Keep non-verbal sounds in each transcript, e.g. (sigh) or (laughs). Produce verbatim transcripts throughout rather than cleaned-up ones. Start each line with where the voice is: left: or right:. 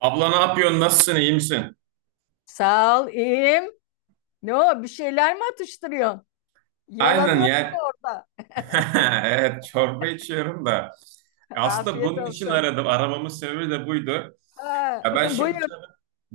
right: Abla ne yapıyorsun? Nasılsın? İyi misin?
left: Sağ ol, iyiyim. Ne o, bir şeyler mi atıştırıyorsun?
right: Aynen
left: Yalanıyorsun
right: ya.
left: orada.
right: (laughs) Evet, çorba içiyorum da. E,
left: (laughs)
right: Aslında
left: Afiyet
right: bunun için
left: olsun.
right: aradım. Aramamın sebebi de buydu.
left: Ha,
right: Ya ben
left: (laughs)
right: şimdi
left: buyur.
right: can-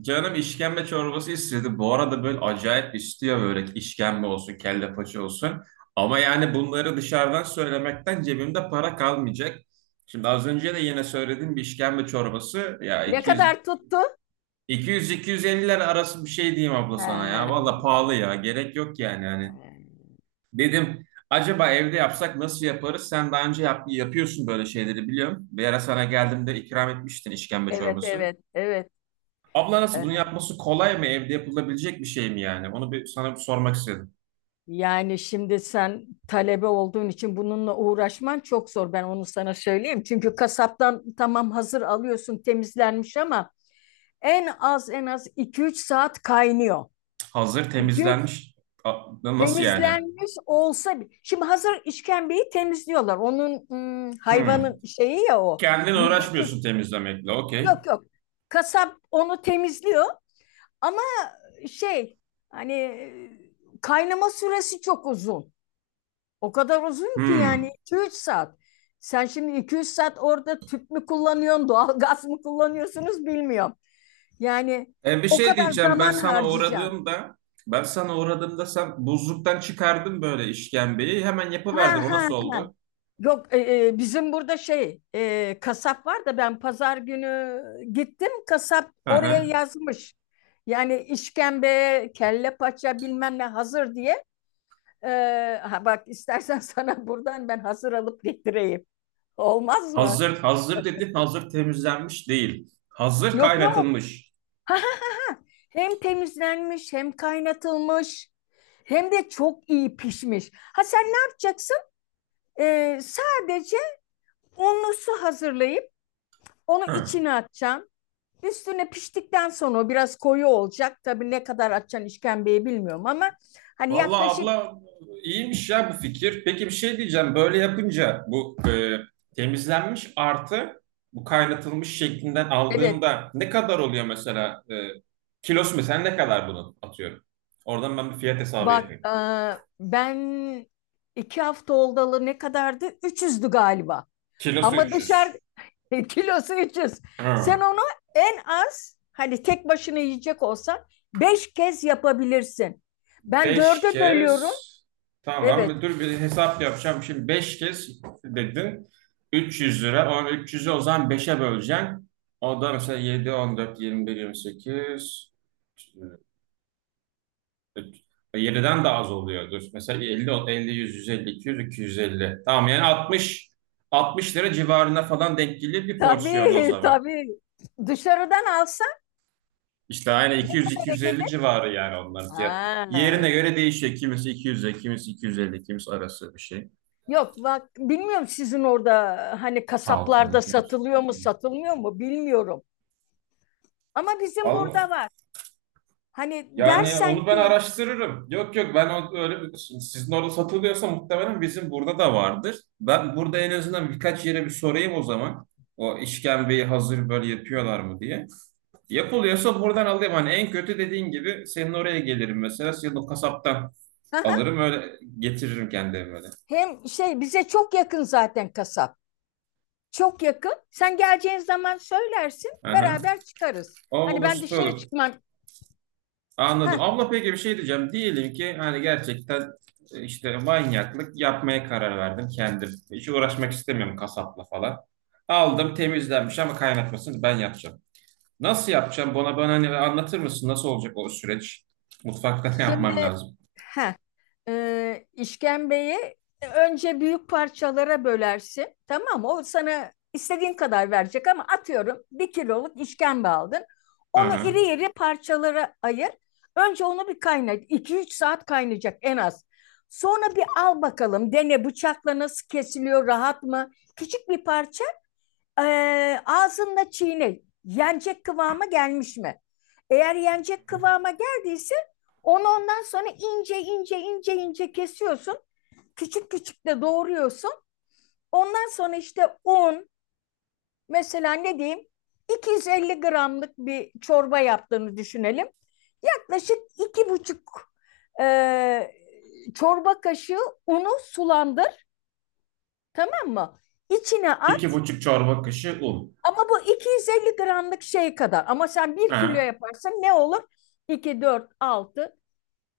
right: canım işkembe çorbası istedi. Bu arada böyle acayip istiyor, böyle işkembe olsun, kelle paça olsun. Ama yani bunları dışarıdan söylemekten cebimde para kalmayacak. Şimdi az önce de yine söylediğim bir işkembe çorbası ya
left: Ne kadar tuttu?
right: iki yüz iki yüz-iki yüz elli lira arası bir şey diyeyim abla sana
left: Ha.
right: ya. Valla pahalı ya. Gerek yok yani. Yani dedim, acaba evde yapsak nasıl yaparız? Sen daha önce yap- yapıyorsun böyle şeyleri, biliyorum. Bir ara sana geldiğimde ikram etmiştin işkembe
left: Evet,
right: çorbası.
left: evet, evet.
right: Abla nasıl, bunu
left: Evet.
right: yapması kolay mı? Evde yapılabilecek bir şey mi yani? Onu bir sana bir sormak istedim.
left: Yani şimdi sen talebe olduğun için bununla uğraşman çok zor. Ben onu sana söyleyeyim. Çünkü kasaptan tamam hazır alıyorsun temizlenmiş ama en az en az iki üç saat kaynıyor.
right: Hazır
left: iki üç.
right: temizlenmiş. A- Nasıl yani?
left: Temizlenmiş olsa bi- şimdi hazır işkembeyi temizliyorlar. Onun hmm,
right: Hmm.
left: hayvanın şeyi ya o.
right: Kendin
left: Mide kız,
right: uğraşmıyorsun temizlemekle. Okey.
left: yok yok. Kasap onu temizliyor ama şey hani e, kaynama süresi çok uzun. O kadar uzun ki yani
right: Hmm.
left: iki üç saat. Sen şimdi iki üç saat orada tüp mü kullanıyorsun, doğal gaz mı kullanıyorsunuz bilmiyorum. Yani
right: E, bir
left: o
right: şey
left: kadar
right: diyeceğim. Ben
left: zaman
right: sana
left: harcayacaksın.
right: uğradığımda ben sana uğradığımda sen buzluktan çıkardın böyle işkembeyi. Hemen yapıverdin.
left: Ha
right: O
left: ha.
right: nasıl
left: Ha.
right: oldu?
left: Yok, e, e, bizim burada şey e, kasap var da ben pazar günü gittim kasap
right: Hı
left: oraya
right: hı.
left: yazmış. Yani işkembe, kelle paça bilmem ne hazır diye. E, ha bak istersen (laughs) sana buradan ben hazır alıp getireyim. Olmaz mı?
right: Hazır, hazır dedi. Hazır temizlenmiş değil, hazır
left: Yok yok.
right: kaynatılmış.
left: Ha, ha, ha, ha. Hem temizlenmiş hem kaynatılmış. Hem de çok iyi pişmiş. Ha sen ne yapacaksın? E, sadece unlu su hazırlayıp onu
right: Hı.
left: içine atacaksın. Üstüne piştikten sonra o biraz koyu olacak. Tabii ne kadar açacaksın işkembeyi bilmiyorum ama hani
right: Vallahi
left: yaklaşık.
right: abla, iyiymiş ya bu fikir. Peki, bir şey diyeceğim. Böyle yapınca bu e, temizlenmiş artı bu kaynatılmış şeklinden
left: Evet
right: aldığımda ne kadar oluyor mesela? E, kilosu mesela ne kadar, bunu atıyorum? Oradan ben bir fiyat hesabı
left: bak
right: yapayım.
left: e, ben iki hafta oldalı ne kadardı? üç yüzdü galiba.
right: Kilosu
left: Ama dışarı
right: üç yüz.
left: (laughs) kilosu üç yüz. Sen
right: Hı.
left: onu en az hani tek başına yiyecek olsan beş kez yapabilirsin. Ben
right: Beş
left: dörde bölüyorum.
right: kez.
left: Evet.
right: Tamam, dur bir hesap yapacağım. Şimdi beş kez dedin. Üç yüz lira. O üç yüzü o zaman beşe böleceksin. O da mesela, yedi, on dört, yirmi bir, yirmi sekiz, yediden daha az oluyordur. Mesela elli, elli, yüz, yüz elli, iki yüz, iki yüz elli. Tamam yani altmış, altmış lira civarına falan denk gelir bir porsiyon o
left: Tabii, (laughs)
right: zaman.
left: tabii. Dışarıdan alsan
right: İşte aynı, iki, iki
left: ne
right: yüz, iki
left: kadara
right: yüz elli
left: gelir?
right: civarı yani onların fiyatı.
left: Ha.
right: Yerine göre değişiyor. Kimisi iki yüze, kimisi iki yüz elli, kimisi arası bir şey.
left: Yok bak bilmiyorum sizin orada hani
right: altı,
left: kasaplarda
right: on iki,
left: satılıyor
right: on sekiz,
left: mu
right: yirmi.
left: satılmıyor mu bilmiyorum. Ama bizim
right: Allah.
left: burada var. Hani
right: Yani
left: dersen
right: onu ben
left: ki,
right: araştırırım. Yok yok, ben o- öyle bir, şimdi sizin orada satılıyorsa muhtemelen bizim burada da vardır. Ben burada en azından birkaç yere bir sorayım o zaman. O işkembeyi hazır böyle yapıyorlar mı diye. Yapılıyorsa buradan alayım. Hani en kötü, dediğin gibi, senin oraya gelirim mesela. Senin o kasaptan
left: (laughs)
right: alırım, öyle getiririm kendi evime de.
left: hem şey bize çok yakın zaten kasap. Çok yakın. Sen geleceğin zaman söylersin
right: Aha.
left: beraber çıkarız.
right: O
left: Hani
right: olur,
left: ben
right: süper
left: dışarı
right: olur.
left: çıkmam.
right: Anladım.
left: Heh,
right: Abla peki, bir şey diyeceğim. Diyelim ki hani gerçekten e, işte manyaklık yapmaya karar verdim kendim. Hiç uğraşmak istemiyorum kasapla falan. Aldım temizlenmiş ama kaynatmasını ben yapacağım. Nasıl yapacağım? Bana bana hani anlatır mısın? Nasıl olacak o süreç? Mutfakta (laughs) ne yapmam
left: Şimdi
right: lazım?
left: heh, e, işkembeyi önce büyük parçalara bölersin. Tamam mı? O sana istediğin kadar verecek ama atıyorum bir kiloluk işkembe aldın. Onu
right: Aha.
left: iri iri parçalara ayır. Önce onu bir kaynat. İki üç saat kaynayacak en az. Sonra bir al bakalım dene bıçakla nasıl kesiliyor rahat mı? Küçük bir parça, ee, ağzında çiğne. Yenecek kıvama gelmiş mi? Eğer yenecek kıvama geldiyse onu ondan sonra ince ince ince ince kesiyorsun. Küçük küçük de doğruyorsun. Ondan sonra işte un, mesela ne diyeyim, iki yüz elli gramlık bir çorba yaptığını düşünelim. Yaklaşık iki buçuk e, çorba kaşığı unu sulandır, tamam mı? İçine
right: İki
left: at.
right: buçuk çorba kaşığı un.
left: Ama bu iki yüz elli gramlık şey kadar. Ama sen bir kilo
right: Aha.
left: yaparsan ne olur? iki, dört, altı.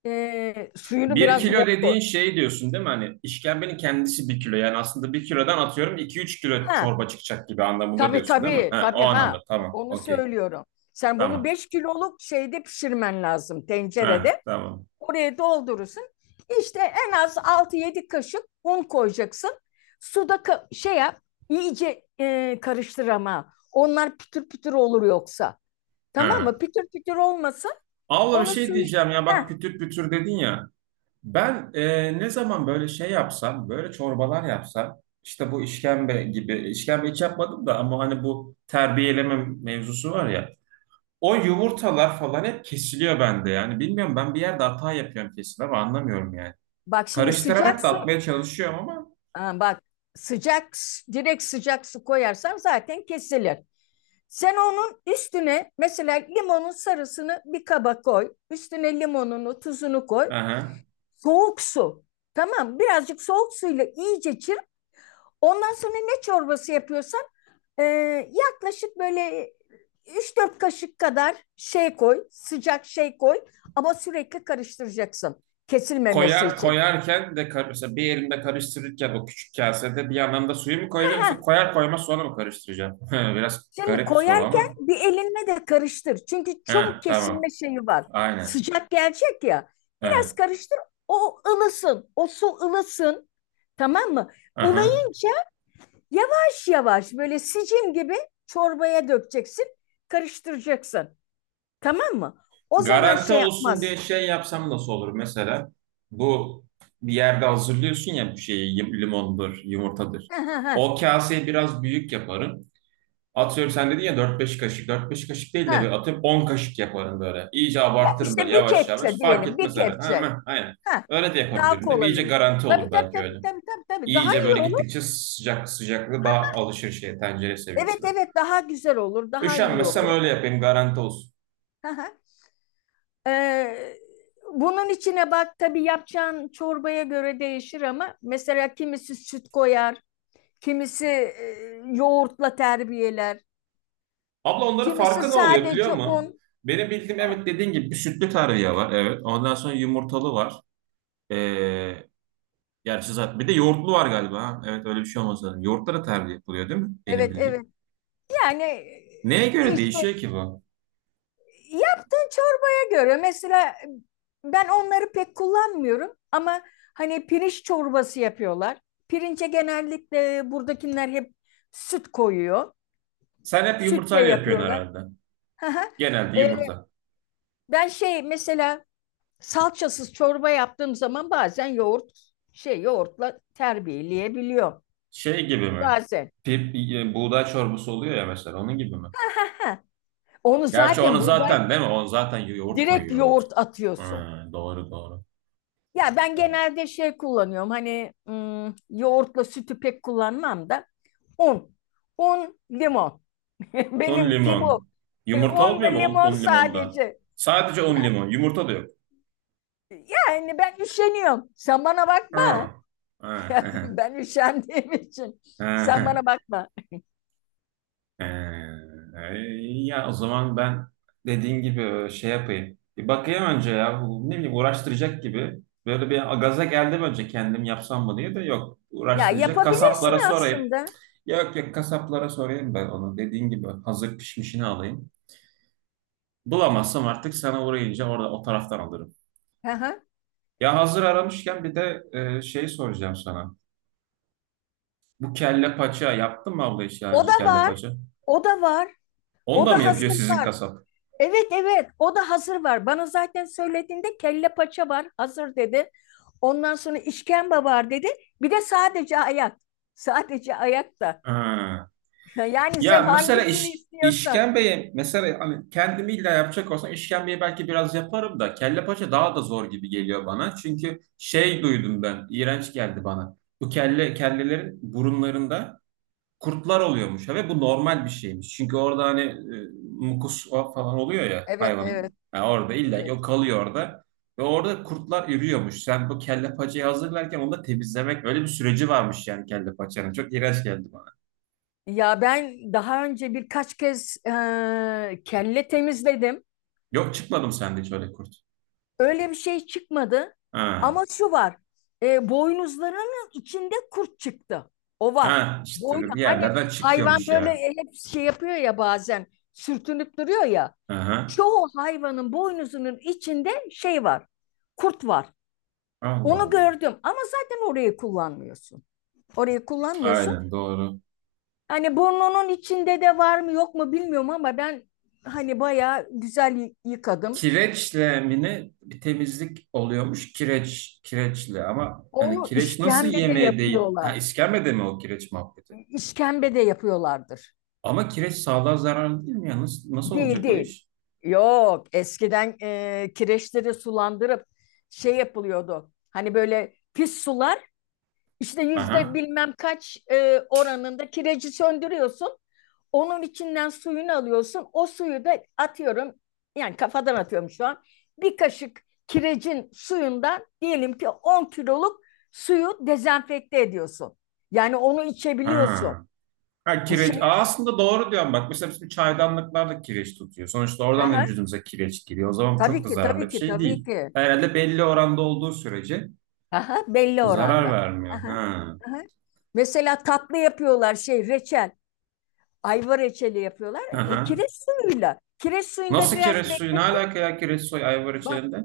left: Ee, suyunu
right: Bir
left: biraz bol
right: kilo
left: koy.
right: dediğin şey diyorsun değil mi? Hani işkembenin kendisi bir kilo. Yani aslında bir kilodan atıyorum iki üç kilo
left: Ha,
right: çorba çıkacak gibi anlamında
left: tabii
right: diyorsun değil mi?
left: tabii
right: Ha, o
left: tabii,
right: anlamda.
left: ha.
right: Tamam.
left: Onu
right: Okey.
left: söylüyorum. Sen bunu
right: Tamam.
left: beş kiloluk şeyde pişirmen lazım,
right: Ha,
left: tencerede.
right: tamam.
left: Oraya doldurursun. İşte en az altı yedi kaşık un koyacaksın. Suda ka- şey yap. İyice e, karıştır ama. Onlar pütür pütür olur yoksa. Tamam mı?
right: Ha.
left: Pütür pütür olmasın.
right: Abla bir
left: Onu
right: şey
left: suyu.
right: diyeceğim ya,
left: Heh,
right: bak pütür pütür dedin ya. Ben e, ne zaman böyle şey yapsam, böyle çorbalar yapsam, işte bu işkembe gibi, işkembe hiç yapmadım da ama hani bu terbiyeleme mevzusu var ya. O yumurtalar falan hep kesiliyor bende yani. Bilmiyorum, ben bir yerde hata yapıyorum kesin ama anlamıyorum yani.
left: Bak şimdi sıcak
right: Karıştırarak da
left: su.
right: atmaya çalışıyorum ama.
left: Ha bak, sıcak s- direkt sıcak su koyarsan zaten kesilir. Sen onun üstüne mesela limonun sarısını bir kaba koy. Üstüne limonunu, tuzunu koy.
right: Aha.
left: Soğuk su. Tamam, birazcık soğuk suyla iyice çır. Ondan sonra ne çorbası yapıyorsan e, yaklaşık böyle üç dört kaşık kadar şey koy, sıcak şey koy, ama sürekli karıştıracaksın kesilmemesi
right: Koyar,
left: için.
right: koyarken de kar- mesela bir elimde karıştırırken o küçük kasede bir yandan da suyu mu koyacağım, yoksa koyar koymaz sonra mı karıştıracağım? (laughs) Biraz
left: Şimdi
right: garip bir soru
left: koyarken
right: ama.
left: bir elinle de karıştır. Çünkü çabuk
right: Ha, tamam.
left: kesilme şeyi var.
right: Aynen.
left: Sıcak gelecek ya. Biraz
right: Evet.
left: karıştır. O ılısın. O su ılısın. Tamam mı?
right: Aha.
left: Ilayı yavaş yavaş böyle sicim gibi çorbaya dökeceksin. Karıştıracaksın. Tamam mı? O zaman
right: Garanti
left: şey
right: olsun diye
left: yapmaz.
right: şey yapsam nasıl olur mesela? Bu, bir yerde hazırlıyorsun ya bir şeyi, yum- limondur, yumurtadır.
left: Ha, ha, ha,
right: O kaseyi biraz büyük yaparım. Atıyorum sen dedin ya, dört beş kaşık. Dört beş kaşık değil de
left: ha.
right: böyle atıyorum on kaşık yaparım böyle. İyice
left: Ya
right: abartırım böyle,
left: işte bir
right: yavaş
left: kepçe
right: yavaş. Fark
left: diyelim. Bir
right: etmez herhalde. Ha,
left: kepçe.
right: ha, aynen.
left: Ha,
right: Öyle de
left: daha
right: yapabilirim değil mi?
left: kolay
right: İyice
left: olur.
right: garanti
left: Tabii
right: olur
left: tabii
right: belki
left: tabii
right: öyle.
left: tabii tabii. Tabii. Daha
right: İyice
left: iyi
right: böyle
left: olur.
right: gittikçe sıcak sıcaklığı daha alışır şeye, tencere
left: Evet
right: seviyesine.
left: evet, daha güzel olur. Daha iyi
right: Üşenmezsem
left: olur.
right: öyle yapayım, garanti olsun.
left: Aha. Ee, Bunun içine bak, tabii yapacağın çorbaya göre değişir ama mesela kimisi süt koyar, kimisi e, yoğurtla terbiyeler,
right: Abla onların
left: kimisi
right: farkı ne oluyor biliyor
left: sadece un.
right: musun? Benim bildiğim,
left: Ha.
right: evet, dediğin gibi bir sütlü tarhana var, evet. Ondan sonra yumurtalı var. Ee, gerçi zaten bir de yoğurtlu var galiba. Ha? Evet, öyle bir şey olmasa. Yoğurtlara tarhana yapılıyor değil mi? Benim
left: Evet
right: bildiğim.
left: evet, yani
right: Neye
left: e,
right: göre
left: işte
right: değişiyor ki bu?
left: yaptığın çorbaya göre mesela ben onları pek kullanmıyorum ama hani pirinç çorbası yapıyorlar. Pirince genellikle buradakiler hep süt koyuyor.
right: Sen hep
left: Sütle
right: yumurtayla yapıyorsun
left: yapıyorlar.
right: herhalde. Genelde
left: (laughs)
right: yumurta.
left: Ben şey mesela salçasız çorba yaptığım zaman bazen yoğurt, şey, yoğurtla terbiyeleyebiliyorum.
right: Şey gibi mi?
left: Bazen.
right: Pip, e, buğday çorbası oluyor ya, mesela onun gibi mi?
left: Ha, onu
right: Gerçi onu
left: zaten buğday
right: zaten, değil mi? Onu zaten yoğurt
left: direkt
right: koyuyormuş.
left: yoğurt atıyorsun.
right: Ha, doğru doğru.
left: Ya ben
right: Ha.
left: genelde şey kullanıyorum hani ım, yoğurtla sütü pek kullanmam da un. Un, limon. (laughs)
right: Un
left: Benimki bu.
right: limon.
left: E,
right: Yumurta
left: Un
right: olmuyor
left: ve
right: mu un,
left: limon
right: un limonda?
left: sadece.
right: Sadece un
left: Yani,
right: limon. Yumurta da yok.
left: yani ben üşeniyorum. Sen bana bakma.
right: Ha.
left: (laughs)
right: Ha.
left: Ben üşendiğim için. Sen bana
right: (laughs)
left: bakma.
right: Ee, e, ya o zaman ben dediğin gibi e, şey yapayım. Bir bakayım önce ya. Bu, ne bileyim, uğraştıracak gibi. Böyle bir gaza geldim, önce kendim yapsam mı diye de yok.
left: Ya
right: Uğraştıracak.
left: yapabilirsin
right: Kasaplara sorayım.
left: aslında.
right: Yok yok, kasaplara sorayım ben onu. Dediğin gibi hazır pişmişini alayım. Bulamazsam artık sana uğrayınca orada o taraftan alırım.
left: Hı hı.
right: Ya hazır aramışken bir de e, şey soracağım sana. Bu kelle paça yaptın mı abla, hiç daha
left: O da
right: önce kelle
left: var,
right: paça?
left: o da var,
right: Onu
left: o
right: da mı
left: da
right: yapıyor
left: hazır
right: sizin
left: var.
right: kasap?
left: Evet evet, o da hazır var. Bana zaten söylediğinde kelle paça var, hazır dedi. Ondan sonra işkembe var dedi. Bir de sadece ayak. Sadece ayak da.
right: Ha.
left: (laughs) Yani
right: Ya
left: sen
right: mesela
left: hangisini
right: iş,
left: istiyorsan.
right: işkembeye mesela, hani kendimi illa yapacak olsam işkembeyi belki biraz yaparım da kelle paça daha da zor gibi geliyor bana. Çünkü şey duydum, ben iğrenç geldi bana. Bu kelle kellelerin burunlarında kurtlar oluyormuş ve bu normal bir şeymiş. Çünkü orada hani e, mukus, o falan oluyor ya,
left: Evet evet
right: hayvanın yani, orada illa ki
left: evet.
right: o kalıyor orada. Ve orada kurtlar ürüyormuş. Sen bu kelle paçayı hazırlarken onu da temizlemek, öyle bir süreci varmış yani kelle paçanın. Çok iğrenç geldi bana.
left: Ya ben daha önce birkaç kez eee, kelle temizledim.
right: Yok çıkmadım sende hiç öyle kurt.
left: Öyle bir şey çıkmadı.
right: Ha.
left: Ama şu var. E, boynuzlarının içinde kurt çıktı. O var.
right: Ha, işte
left: Boynu
right: bir
left: hani
right: yerlerden
left: hayvan
right: çıkıyormuş
left: böyle
right: yani.
left: hep şey yapıyor ya, bazen sürtünüp duruyor ya.
right: Aha.
left: Çoğu hayvanın boynuzunun içinde şey var. Kurt var.
right: Allah
left: Onu
right: Allah.
left: gördüm ama zaten orayı kullanmıyorsun. Orayı kullanmıyorsun.
right: Aynen doğru.
left: Hani burnunun içinde de var mı yok mu bilmiyorum ama ben hani bayağı güzel yıkadım.
right: Kireçle mi, ne? Bir temizlik oluyormuş, kireç kireçle, ama yani
left: Onu
right: kireç nasıl
left: işkembe de
right: yemeğe değil? Ha,
left: yapıyorlar.
right: iskemlede mi o kireç muhabbeti?
left: İşkembe de yapıyorlardır.
right: Ama kireç sağlığa zararlı değil mi ya? Nasıl, nasıl
left: Değil
right: olacak o
left: değil.
right: iş?
left: Yok, eskiden e, kireçleri sulandırıp şey yapılıyordu. Hani böyle pis sular işte yüzde
right: Aha.
left: bilmem kaç e, oranında kireci söndürüyorsun. Onun içinden suyunu alıyorsun. O suyu da atıyorum yani, kafadan atıyorum şu an. Bir kaşık kirecin suyundan diyelim ki on kiloluk suyu dezenfekte ediyorsun. Yani onu içebiliyorsun.
right: Ha. Ha,
left: Bu şey.
right: kireç. Aa, aslında doğru diyorum bak. Mesela bizim çaydanlıklar da kireç tutuyor. Sonuçta oradan da vücudumuza kireç giriyor. O zaman bu çok
left: Tabii
right: da
left: ki,
right: zararlı
left: tabii
right: bir
left: ki,
right: şey
left: tabii
right: değil.
left: ki.
right: Herhalde belli oranda olduğu sürece
left: Aha, belli
right: zarar
left: oranda.
right: vermiyor.
left: Aha,
right: Ha.
left: aha. Mesela tatlı yapıyorlar şey reçel. Ayva reçeli yapıyorlar. E,
right: Aha.
left: kireç suyuyla. Kireç suyunda
right: Nasıl
left: biraz
right: kireç suyu? Ne
left: bekletiyor.
right: alaka ya, kireç suyu ayvar
left: Bak
right: içerisinde?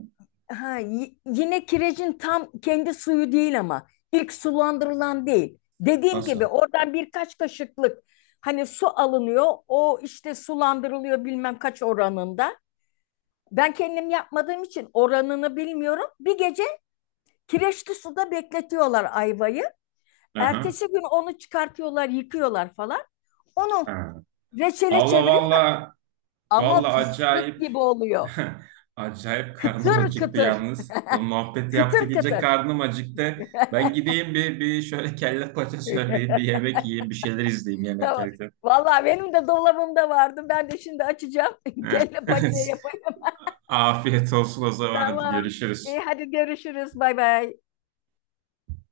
left: ha, y- yine kirecin tam kendi suyu değil ama ilk sulandırılan değil. Dediğim gibi
right: Nasıl?
left: oradan birkaç kaşıklık hani su alınıyor. O işte sulandırılıyor bilmem kaç oranında. Ben kendim yapmadığım için oranını bilmiyorum. Bir gece kireçli suda bekletiyorlar ayvayı.
right: Aha.
left: Ertesi gün onu çıkartıyorlar, yıkıyorlar falan. Onu
right: Ha.
left: reçele
right: Abla
left: çeviriyor
right: valla,
left: ama
right: valla
left: fıstık
right: acayip
left: gibi oluyor.
right: (laughs) acayip karnım
left: Kıtır
right: acıktı
left: kıtır.
right: yalnız. Bu
left: (laughs)
right: muhabbet yaptı,
left: Kıtır
right: gece
left: kıtır.
right: karnım acıktı. Ben gideyim bir, bir şöyle kelle paça söyleyeyim, bir yemek yiyeyim, bir şeyler izleyeyim yemek
left: (laughs)
right: yerken.
left: Vallahi benim de dolabımda vardı. Ben de şimdi açacağım. (laughs)
right: Ha.
left: Kelle paçaya
right: (laughs)
left: yapayım. (laughs)
right: Afiyet olsun o zaman, hadi
left: Tamam. İyi
right: görüşürüz.
left: hadi görüşürüz. Bay bay.